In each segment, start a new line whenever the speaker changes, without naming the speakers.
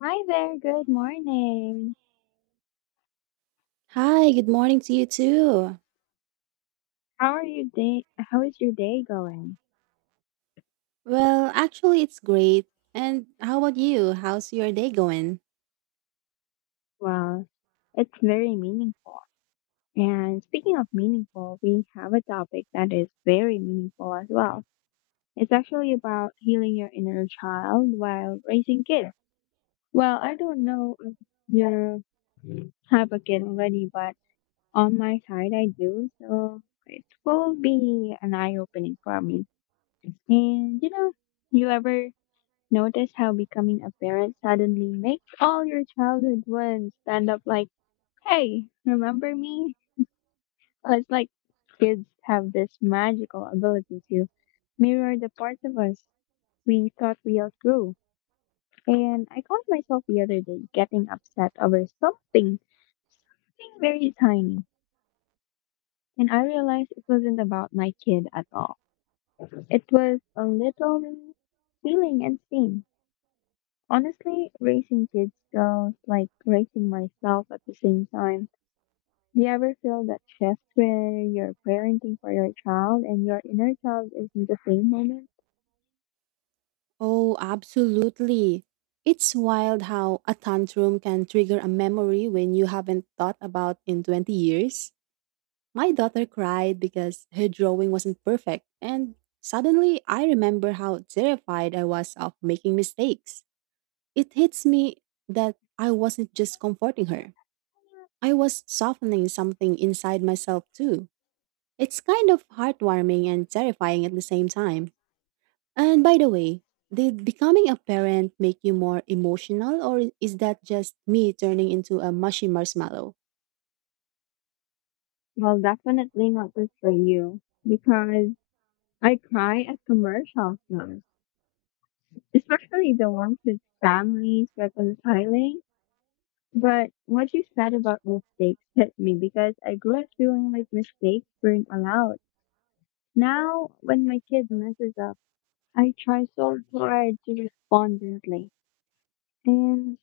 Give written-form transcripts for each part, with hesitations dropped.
Hi there, good morning.
Hi, good morning to you too.
How are your day? How is your day going?
Actually, it's great. And how about you? How's your day going?
Well, it's very meaningful. And speaking of meaningful, we have a topic that is very meaningful as well. It's actually about healing your inner child while raising kids. Well, I don't know if you have a kid already, but on my side, I do. So it will be an eye opening for me. And you know, you ever notice how becoming a parent suddenly makes all your childhood ones stand up like, hey, remember me? It's like kids have this magical ability to mirror the parts of us we thought we outgrew. And I caught myself the other day getting upset over something very tiny. And I realized it wasn't about my kid at all. It was a little feeling and scene. Honestly, raising kids feels like raising myself at the same time. Do you ever feel that shift where you're parenting for your child and your inner child is in the same moment?
Oh, absolutely. It's wild how a tantrum can trigger a memory when you haven't thought about in 20 years. My daughter cried because her drawing wasn't perfect, and suddenly I remember how terrified I was of making mistakes. It hits me that I wasn't just comforting her. I was softening something inside myself too. It's kind of heartwarming and terrifying at the same time. And by the way, did becoming a parent make you more emotional, or is that just me turning into a mushy marshmallow?
Well, definitely not just for you, because I cry at commercials now, especially the ones with families reconciling. But what you said about mistakes hit me because I grew up feeling like mistakes weren't allowed. Now, when my kid messes up, I try so hard to respond gently, and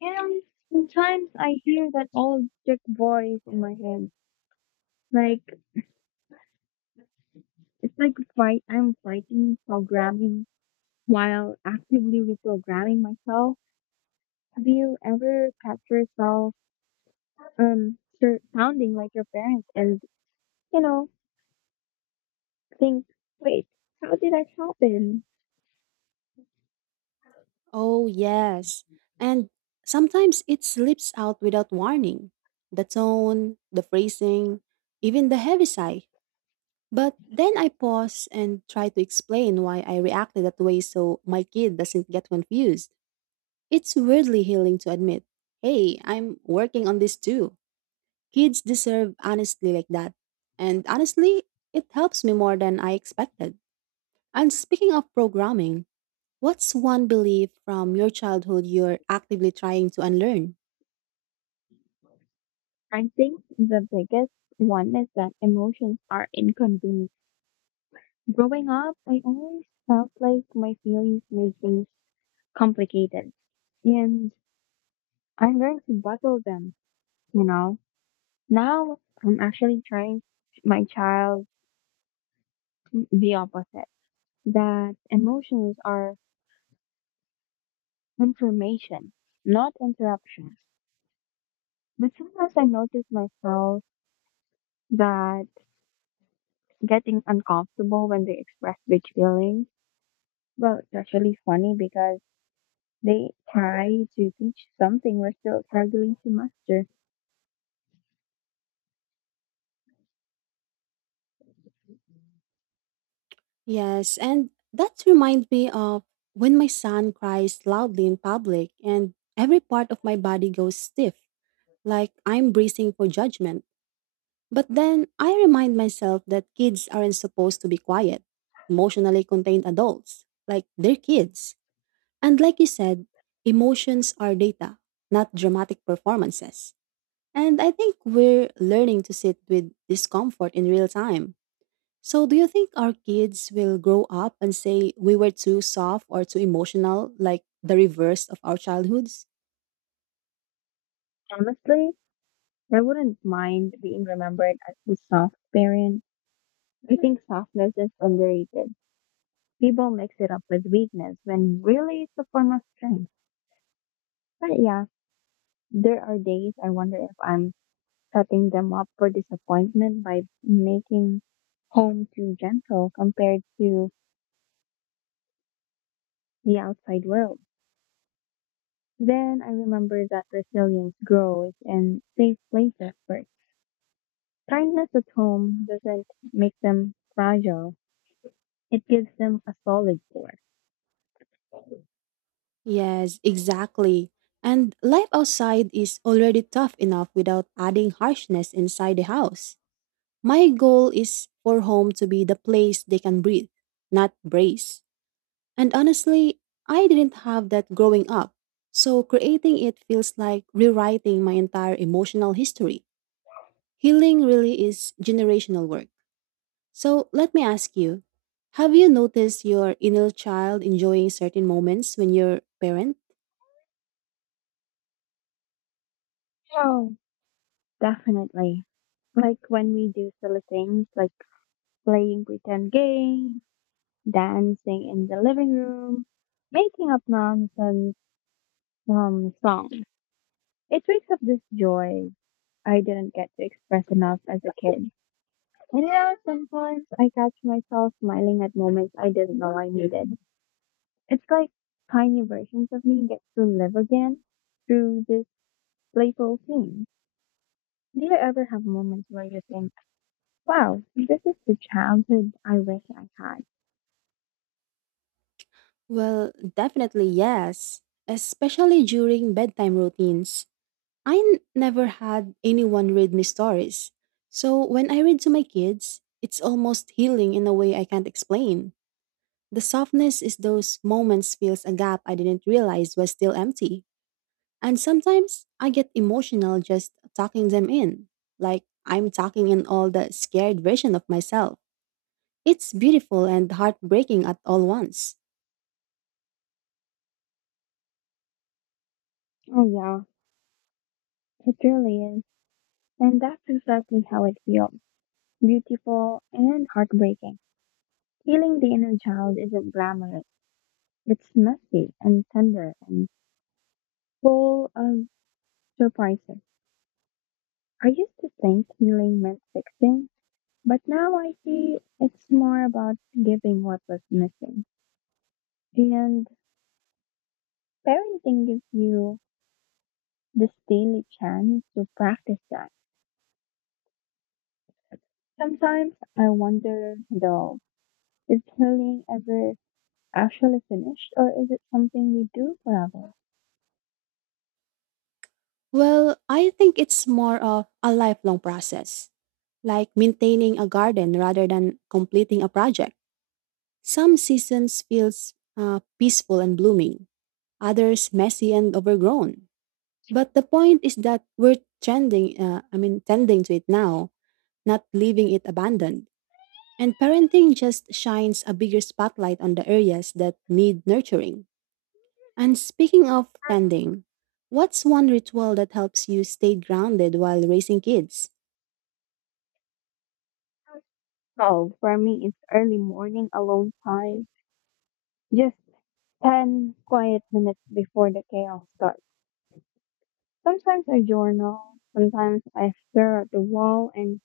you know, sometimes I hear that old sick voice in my head. Like it's like fight. I'm fighting programming while actively reprogramming myself. Have you ever catch yourself sounding like your parents and you know think, wait, how did that happen?
Oh, yes. And sometimes it slips out without warning. The tone, the phrasing, even the heavy sigh. But then I pause and try to explain why I reacted that way so my kid doesn't get confused. It's weirdly healing to admit hey, I'm working on this too. Kids deserve honesty like that. And honestly, it helps me more than I expected. And speaking of programming, what's one belief from your childhood you're actively trying to unlearn?
I think the biggest one is that emotions are inconvenient. Growing up, I always felt like my feelings were just complicated, and I learned to bottle them, you know. Now I'm actually trying my child the opposite, that emotions are information, not interruptions. But sometimes I notice myself that getting uncomfortable when they express big feelings. Well, it's actually funny because they try to teach something we're still struggling to master.
Yes, and that reminds me of when my son cries loudly in public and every part of my body goes stiff, like I'm bracing for judgment. But then I remind myself that kids aren't supposed to be quiet, emotionally contained adults, like they're kids. And like you said, emotions are data, not dramatic performances. And I think we're learning to sit with discomfort in real time. So, do you think our kids will grow up and say we were too soft or too emotional, like the reverse of our childhoods?
Honestly, I wouldn't mind being remembered as the soft parent. I think softness is underrated. People mix it up with weakness when really it's a form of strength. But yeah, there are days I wonder if I'm setting them up for disappointment by making home too gentle compared to the outside world. Then I remember that resilience grows in safe places first. Kindness at home doesn't make them fragile. It gives them a solid core.
Yes, exactly. And life outside is already tough enough without adding harshness inside the house. My goal is for home to be the place they can breathe, not brace. And honestly, I didn't have that growing up. So creating it feels like rewriting my entire emotional history. Healing really is generational work. So let me ask you, have you noticed your inner child enjoying certain moments when you're parent?
Oh, definitely. Like when we do silly things like playing pretend games, dancing in the living room, making up nonsense songs. It wakes up this joy I didn't get to express enough as a kid. And yeah, sometimes I catch myself smiling at moments I didn't know I needed. It's like tiny versions of me get to live again through this playful scene. Do you ever have moments where you think, wow, this is the childhood I wish I had?
Well, definitely yes, especially during bedtime routines. Never had anyone read me stories. So when I read to my kids, it's almost healing in a way I can't explain. The softness is those moments fills a gap I didn't realize was still empty. And sometimes I get emotional just talking them in, like I'm talking in all the scared version of myself. It's beautiful and heartbreaking at all once.
Oh, yeah, it really is. And that's exactly how it feels, beautiful and heartbreaking. Healing the inner child isn't glamorous, it's messy and tender and full of surprises. I used to think healing meant fixing, but now I see it's more about giving what was missing. And parenting gives you this daily chance to practice that. Sometimes I wonder, though, is healing ever actually finished or is it something we do forever?
Well, I think it's more of a lifelong process, like maintaining a garden rather than completing a project. Some seasons feels peaceful and blooming, others messy and overgrown. But the point is that we're tending to it now, not leaving it abandoned. And parenting just shines a bigger spotlight on the areas that need nurturing. And speaking of tending, what's one ritual that helps you stay grounded while raising kids?
Oh, for me, it's early morning alone time, just 10 quiet minutes before the chaos starts. Sometimes I journal, sometimes I stare at the wall and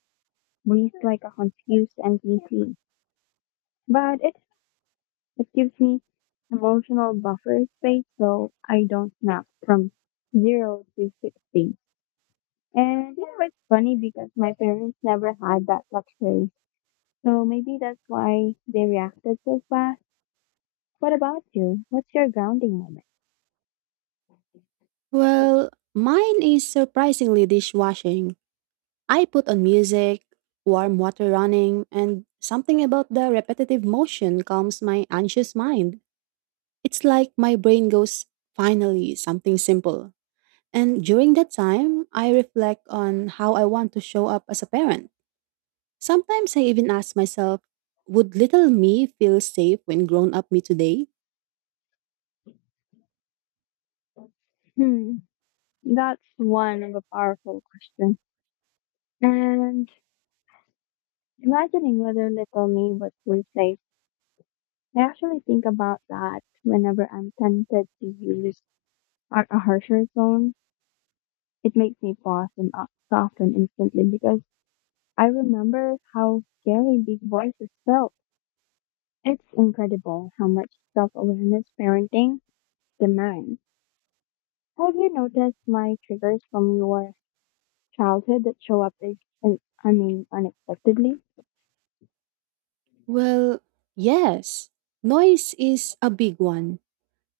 breathe like a confused NPC. But it gives me emotional buffer space so I don't snap from 0 to 60. And you know, it's funny because my parents never had that luxury. So maybe that's why they reacted so fast. What about you? What's your grounding moment?
Well, mine is surprisingly dishwashing. I put on music, warm water running, and something about the repetitive motion calms my anxious mind. It's like my brain goes, finally, something simple. And during that time, I reflect on how I want to show up as a parent. Sometimes I even ask myself, would little me feel safe when grown up me today?
Hmm, that's one of a powerful question. And imagining whether little me would feel safe. I actually think about that whenever I'm tempted to use a harsher tone. It makes me pause and soften instantly because I remember how scary big voices felt. It's incredible how much self-awareness parenting demands. Have you noticed my triggers from your childhood that show up as, I mean, unexpectedly?
Well, yes. Noise is a big one.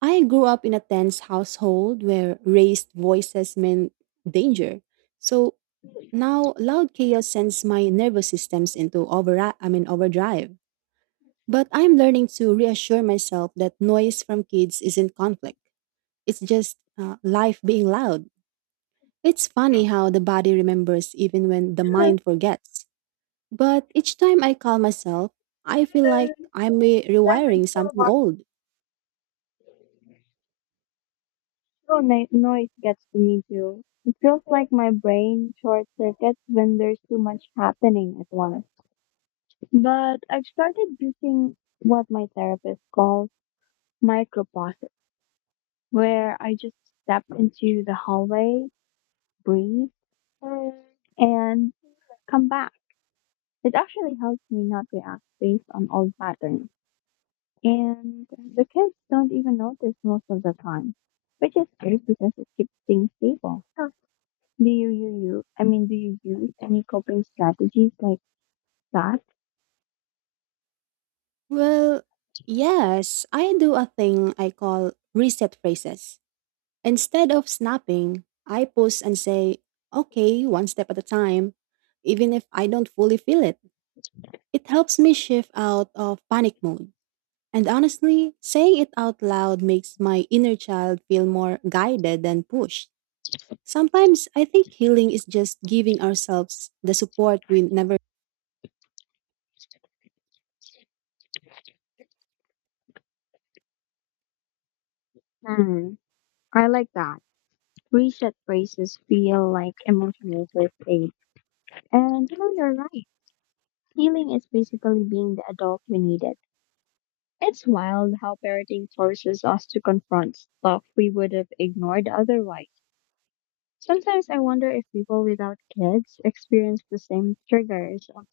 I grew up in a tense household where raised voices meant danger. So now loud chaos sends my nervous systems into overdrive. But I'm learning to reassure myself that noise from kids isn't conflict. It's just life being loud. It's funny how the body remembers even when the mind forgets. But each time I calm myself, I feel like rewiring something old.
Oh, no, noise gets to me too. It feels like my brain short circuits when there's too much happening at once. But I've started using what my therapist calls micropauses, where I just step into the hallway, breathe, and come back. It actually helps me not react based on old patterns. And the kids don't even notice most of the time, which is great because it keeps things stable. Oh, do I mean, do you use any coping strategies like that?
Well, yes, I do a thing I call reset phrases. Instead of snapping, I pause and say, okay, one step at a time, even if I don't fully feel it. It helps me shift out of panic mode. And honestly, saying it out loud makes my inner child feel more guided than pushed. Sometimes I think healing is just giving ourselves the support we never.
Man, I like that. Reset phrases feel like emotional first aid. And you know, you're right. Healing is basically being the adult we needed. It's wild how parenting forces us to confront stuff we would have ignored otherwise. Sometimes I wonder if people without kids experience the same triggers or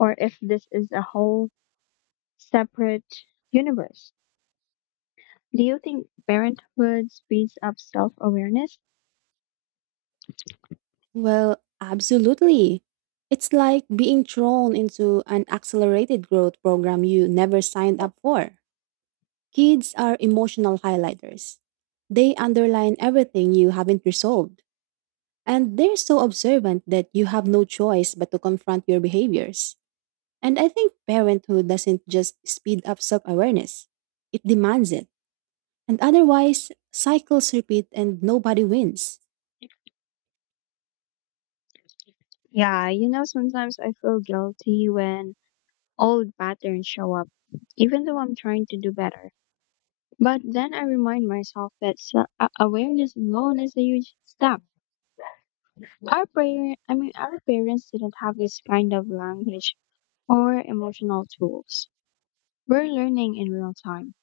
or if this is a whole separate universe. Do you think parenthood speeds up self awareness?
Well, absolutely. It's like being thrown into an accelerated growth program you never signed up for. Kids are emotional highlighters. They underline everything you haven't resolved. And they're so observant that you have no choice but to confront your behaviors. And I think parenthood doesn't just speed up self awareness, it demands it. And otherwise, cycles repeat and nobody wins.
Yeah, you know, sometimes I feel guilty when old patterns show up, even though I'm trying to do better. But then I remind myself that awareness alone is a huge step. I mean, our parents didn't have this kind of language or emotional tools. We're learning in real time,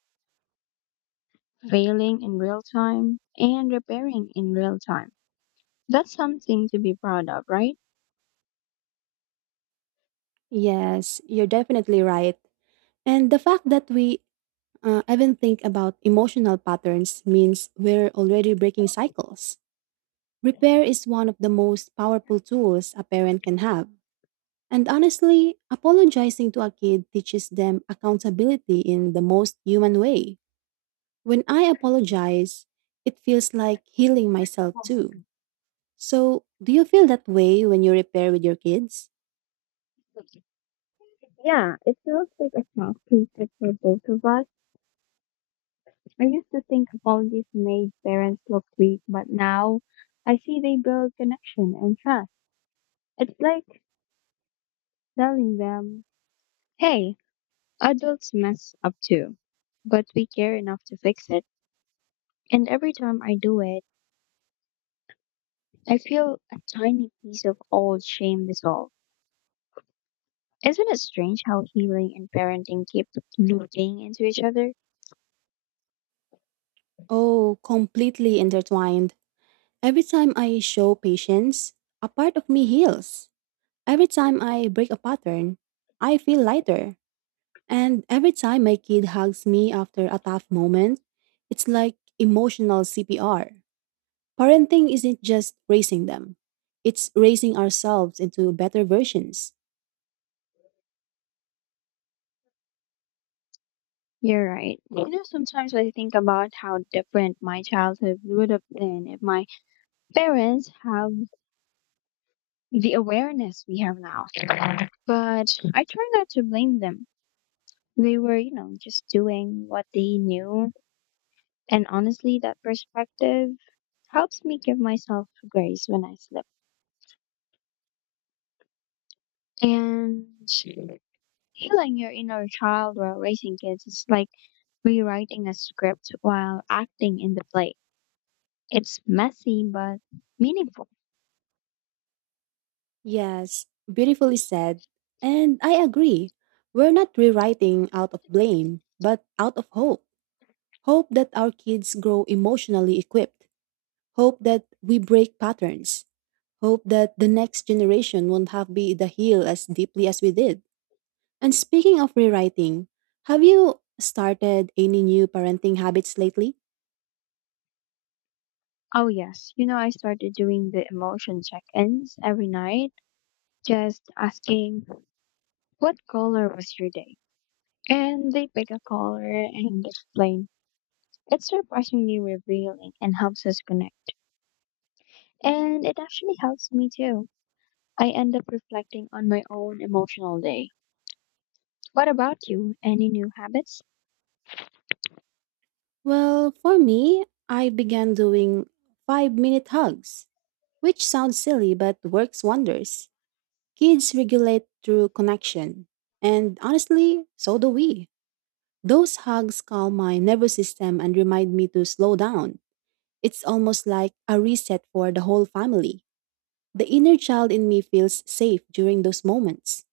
failing in real time, and repairing in real time. That's something to be proud of, right?
Yes, you're definitely right. And the fact that we even think about emotional patterns means we're already breaking cycles. Repair is one of the most powerful tools a parent can have. And honestly, apologizing to a kid teaches them accountability in the most human way. When I apologize, it feels like healing myself too. So, do you feel that way when you repair with your kids?
Yeah, it feels like a small creature for both of us. I used to think apologies made parents look weak, but now I see they build connection and trust. It's like telling them, hey, adults mess up too, but we care enough to fix it. And every time I do it, I feel a tiny piece of old shame dissolve. Isn't it strange how healing and parenting keep looping into each other?
Oh, completely intertwined. Every time I show patience, a part of me heals. Every time I break a pattern, I feel lighter. And every time my kid hugs me after a tough moment, it's like emotional CPR. Parenting isn't just raising them, it's raising ourselves into better versions.
You're right. You know, sometimes I think about how different my childhood would have been if my parents have the awareness we have now. But I try not to blame them. They were, you know, just doing what they knew. And honestly, that perspective helps me give myself grace when I slip. And healing your inner child while raising kids is like rewriting a script while acting in the play. It's messy but meaningful.
Yes, beautifully said. And I agree. We're not rewriting out of blame, but out of hope. Hope that our kids grow emotionally equipped. Hope that we break patterns. Hope that the next generation won't have be the heel as deeply as we did. And speaking of rewriting, have you started any new parenting habits lately?
Oh, yes. You know, I started doing the emotion check ins every night, just asking, what color was your day? And they pick a color and explain. It's surprisingly revealing and helps us connect. And it actually helps me too. I end up reflecting on my own emotional day. What about you? Any new habits?
Well, for me, I began doing 5 minute hugs, which sounds silly but works wonders. Kids regulate through connection. And honestly, so do we. Those hugs calm my nervous system and remind me to slow down. It's almost like a reset for the whole family. The inner child in me feels safe during those moments.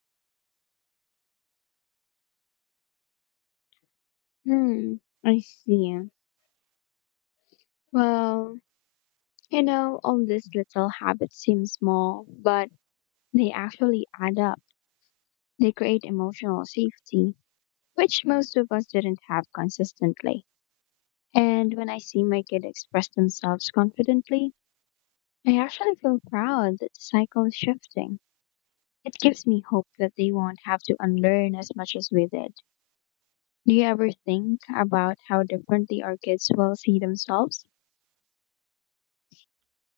Hmm, I see. Well, you know, all these little habits seem small, but they actually add up. They create emotional safety, which most of us didn't have consistently. And when I see my kid express themselves confidently, I actually feel proud that the cycle is shifting. It gives me hope that they won't have to unlearn as much as we did. Do you ever think about how differently our kids will see themselves?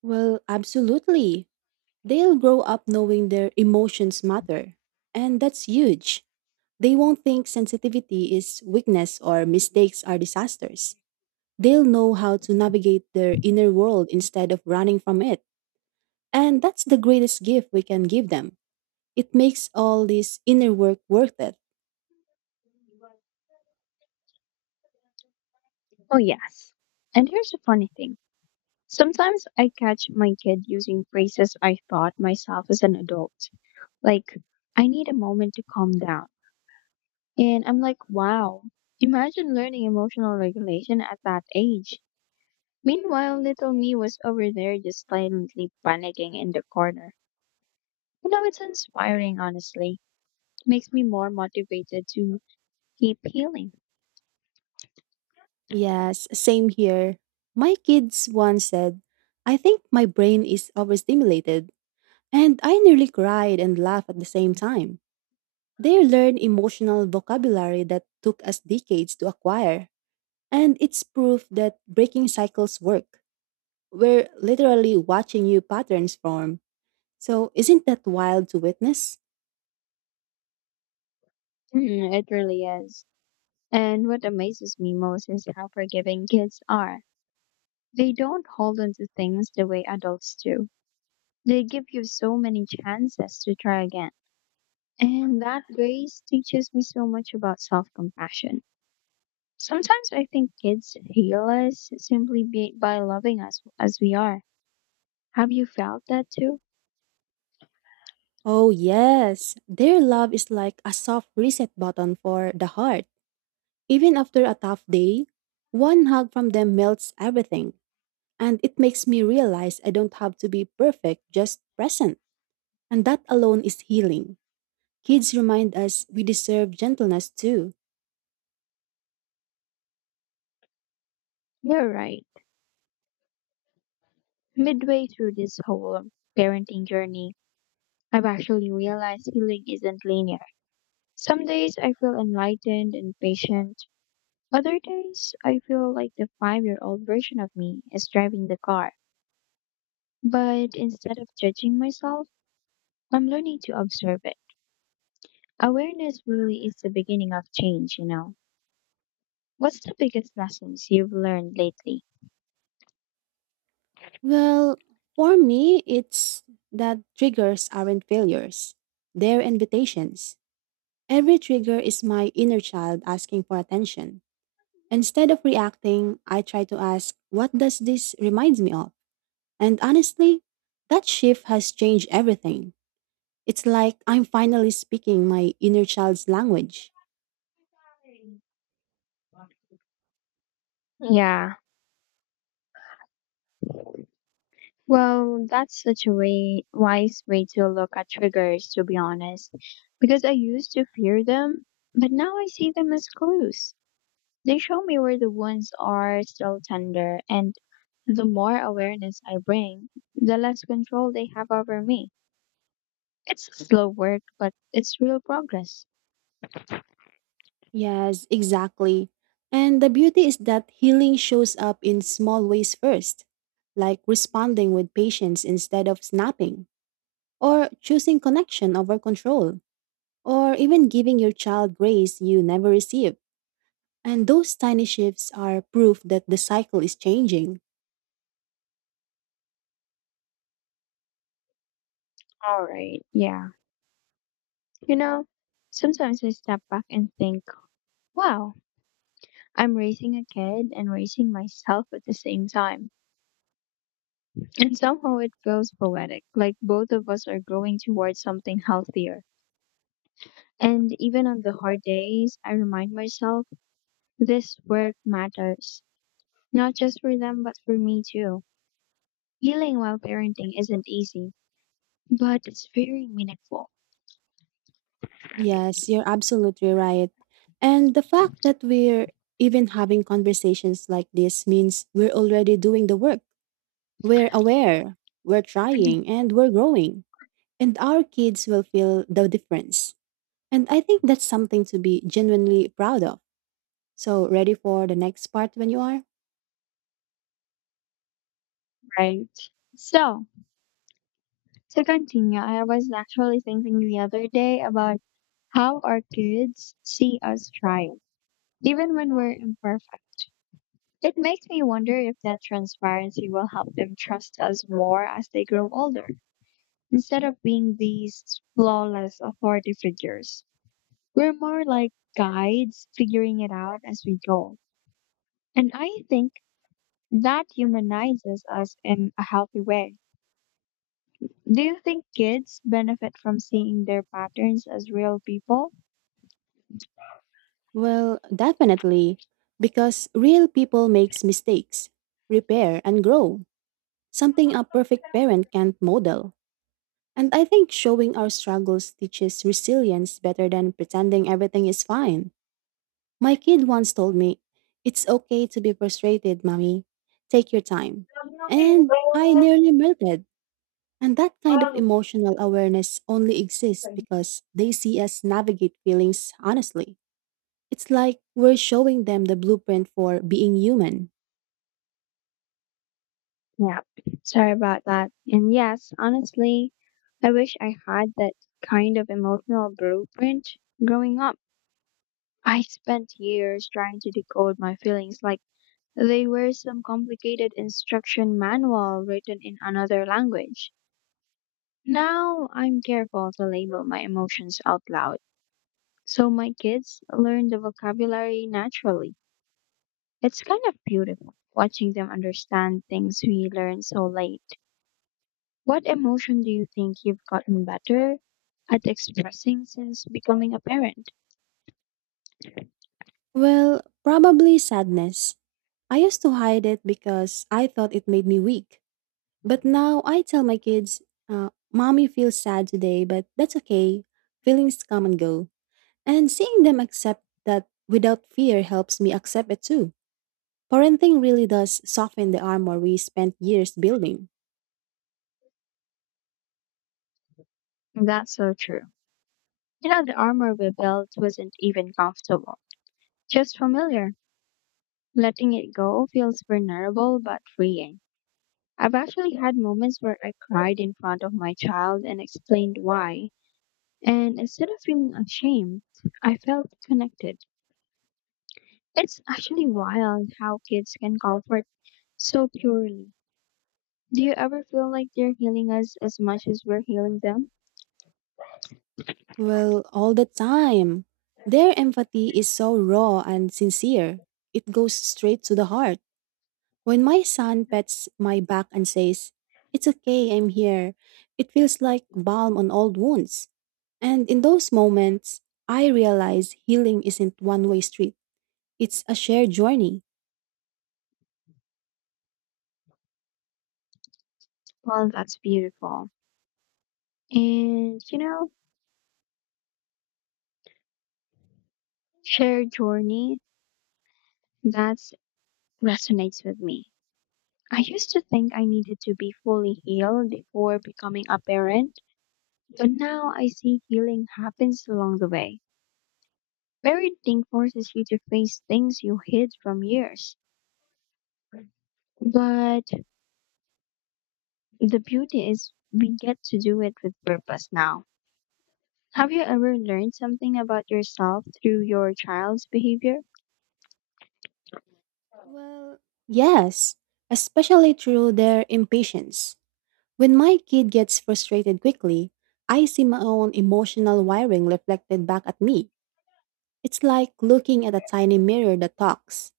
Well, absolutely. They'll grow up knowing their emotions matter. And that's huge. They won't think sensitivity is weakness or mistakes are disasters. They'll know how to navigate their inner world instead of running from it. And that's the greatest gift we can give them. It makes all this inner work worth it.
Oh, yes. And here's the funny thing. Sometimes I catch my kid using phrases I thought myself as an adult, like, I need a moment to calm down. And I'm like, wow, imagine learning emotional regulation at that age. Meanwhile, little me was over there just silently panicking in the corner. You know, it's inspiring, honestly. It makes me more motivated to keep healing.
Yes, same here. My kids once said, I think my brain is overstimulated. And I nearly cried and laughed at the same time. They learn emotional vocabulary that took us decades to acquire. And it's proof that breaking cycles work. We're literally watching new patterns form. So, isn't that wild to witness?
Mm, it really is. And what amazes me most is how forgiving kids are. They don't hold on to things the way adults do. They give you so many chances to try again. And that grace teaches me so much about self compassion. Sometimes I think kids heal us simply by loving us as we are. Have you felt that too?
Oh, yes. Their love is like a soft reset button for the heart. Even after a tough day, one hug from them melts everything. And it makes me realize I don't have to be perfect, just present. And that alone is healing. Kids remind us we deserve gentleness too.
You're right. Midway through this whole parenting journey, I've actually realized healing isn't linear. Some days I feel enlightened and patient. Other days I feel like the 5-year old version of me is driving the car. But instead of judging myself, I'm learning to observe it. Awareness really is the beginning of change, you know. What's the biggest lessons you've learned lately?
Well, for me, it's that triggers aren't failures, they're invitations. Every trigger is my inner child asking for attention. Instead of reacting, I try to ask, what does this remind me of? And honestly, that shift has changed everything. It's like I'm finally speaking my inner child's language.
Yeah, well, that's such wise way to look at triggers, to be honest, because I used to fear them, but now I see them as clues. They show me where the wounds are still tender, and the more awareness I bring, the less control they have over me. It's slow work, but it's real progress.
Yes, exactly. And the beauty is that healing shows up in small ways first, like responding with patience instead of snapping, or choosing connection over control, or even giving your child grace you never received. And those tiny shifts are proof that the cycle is changing.
All right, yeah. You know, sometimes I step back and think, wow, I'm raising a kid and raising myself at the same time. And somehow it feels poetic, like both of us are growing towards something healthier. And even on the hard days, I remind myself this work matters, not just for them, but for me too. Healing while parenting isn't easy, but it's very meaningful.
Yes, you're absolutely right. And the fact that we're even having conversations like this means we're already doing the work. We're aware, we're trying, and we're growing. And our kids will feel the difference. And I think that's something to be genuinely proud of. So, ready for the next part when you are?
Right. So, to continue, I was actually thinking the other day about how our kids see us trying, even when we're imperfect. It makes me wonder if that transparency will help them trust us more as they grow older. Instead of being these flawless authority figures, we're more like guides figuring it out as we go. And I think that humanizes us in a healthy way. Do you think kids benefit from seeing their patterns as real people?
Well, definitely. Because real people makes mistakes, repair, and grow. Something a perfect parent can't model. And I think showing our struggles teaches resilience better than pretending everything is fine. My kid once told me, it's okay to be frustrated, mommy. Take your time. And I nearly melted. And that kind of emotional awareness only exists because they see us navigate feelings honestly. It's like we're showing them the blueprint for being human.
Yeah, sorry about that. And yes, honestly, I wish I had that kind of emotional blueprint. Growing up, I spent years trying to decode my feelings like they were some complicated instruction manual written in another language. Now I'm careful to label my emotions out loud so my kids learn the vocabulary naturally. It's kind of beautiful watching them understand things we learn so late. What emotion do you think you've gotten better at expressing since becoming a parent?
Well, probably sadness. I used to hide it because I thought it made me weak. But now I tell my kids, mommy feels sad today, but that's okay. Feelings come and go. And seeing them accept that without fear helps me accept it too. Parenting really does soften the armor we spent years building.
That's so true. You know, the armor we built wasn't even comfortable, just familiar. Letting it go feels vulnerable but freeing. I've actually had moments where I cried in front of my child and explained why, and instead of feeling ashamed, I felt connected. It's actually wild how kids can comfort so purely. Do you ever feel like they're healing us as much as we're healing them?
Well, all the time. Their empathy is so raw and sincere. It goes straight to the heart. When my son pets my back and says, it's okay, I'm here, it feels like balm on old wounds. And in those moments, I realize healing isn't one way street, it's a shared journey.
Well, that's beautiful. And you know, shared journey, that resonates with me. I used to think I needed to be fully healed before becoming a parent, but now I see healing happens along the way. Parenting forces you to face things you hid from years. But the beauty is we get to do it with purpose now. Have you ever learned something about yourself through your child's behavior?
Well, yes, especially through their impatience. When my kid gets frustrated quickly, I see my own emotional wiring reflected back at me. It's like looking at a tiny mirror that talks.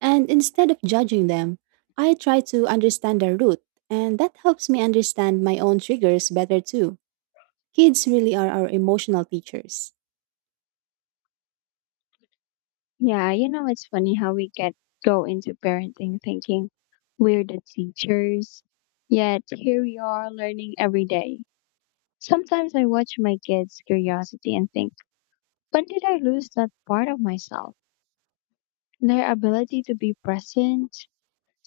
And instead of judging them, I try to understand their root, and that helps me understand my own triggers better too. Kids really are our emotional teachers.
Yeah, you know, it's funny how we get go into parenting thinking we're the teachers, yet here we are learning every day. Sometimes I watch my kids' curiosity and think, when did I lose that part of myself? Their ability to be present,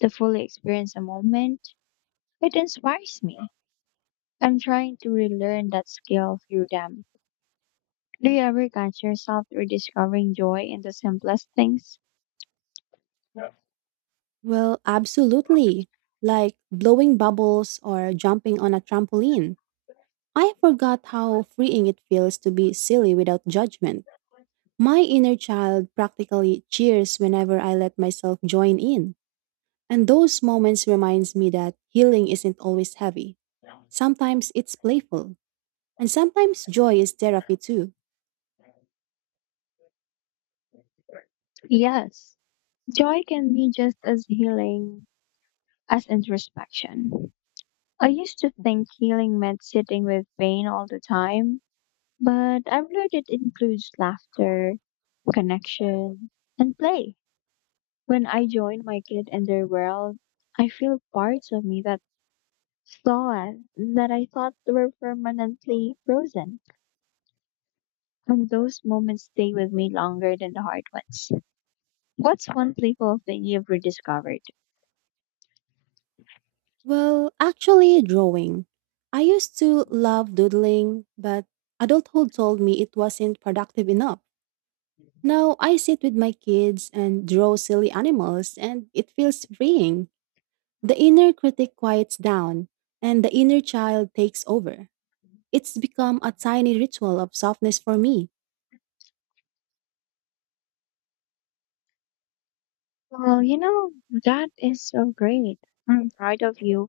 to fully experience a moment, it inspires me. I'm trying to relearn that skill through them. Do you ever catch yourself rediscovering joy in the simplest things?
Well, absolutely. Like blowing bubbles or jumping on a trampoline. I forgot how freeing it feels to be silly without judgment. My inner child practically cheers whenever I let myself join in. And those moments reminds me that healing isn't always heavy. Sometimes it's playful, and sometimes joy is therapy too.
Yes, joy can be just as healing as introspection. I used to think healing meant sitting with pain all the time, but I've learned it includes laughter, connection, and play. When I join my kid in their world, I feel parts of me that thought that I thought were permanently frozen. And those moments stay with me longer than the hard ones. What's one playful thing you've rediscovered?
Well, actually drawing. I used to love doodling, but adulthood told me it wasn't productive enough. Now I sit with my kids and draw silly animals and it feels freeing. The inner critic quiets down and the inner child takes over. It's become a tiny ritual of softness for me.
Well, you know, that is so great. I'm proud of you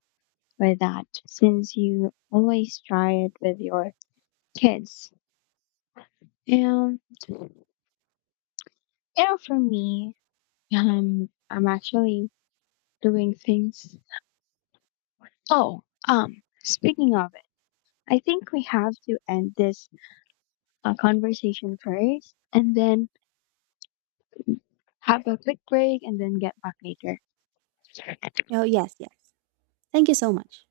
for that since you always try it with your kids. And, you know, for me, I'm actually doing things. Oh, speaking of it, I think we have to end this conversation first and then have a quick break and then get back later.
Oh, yes, yes. Thank you so much.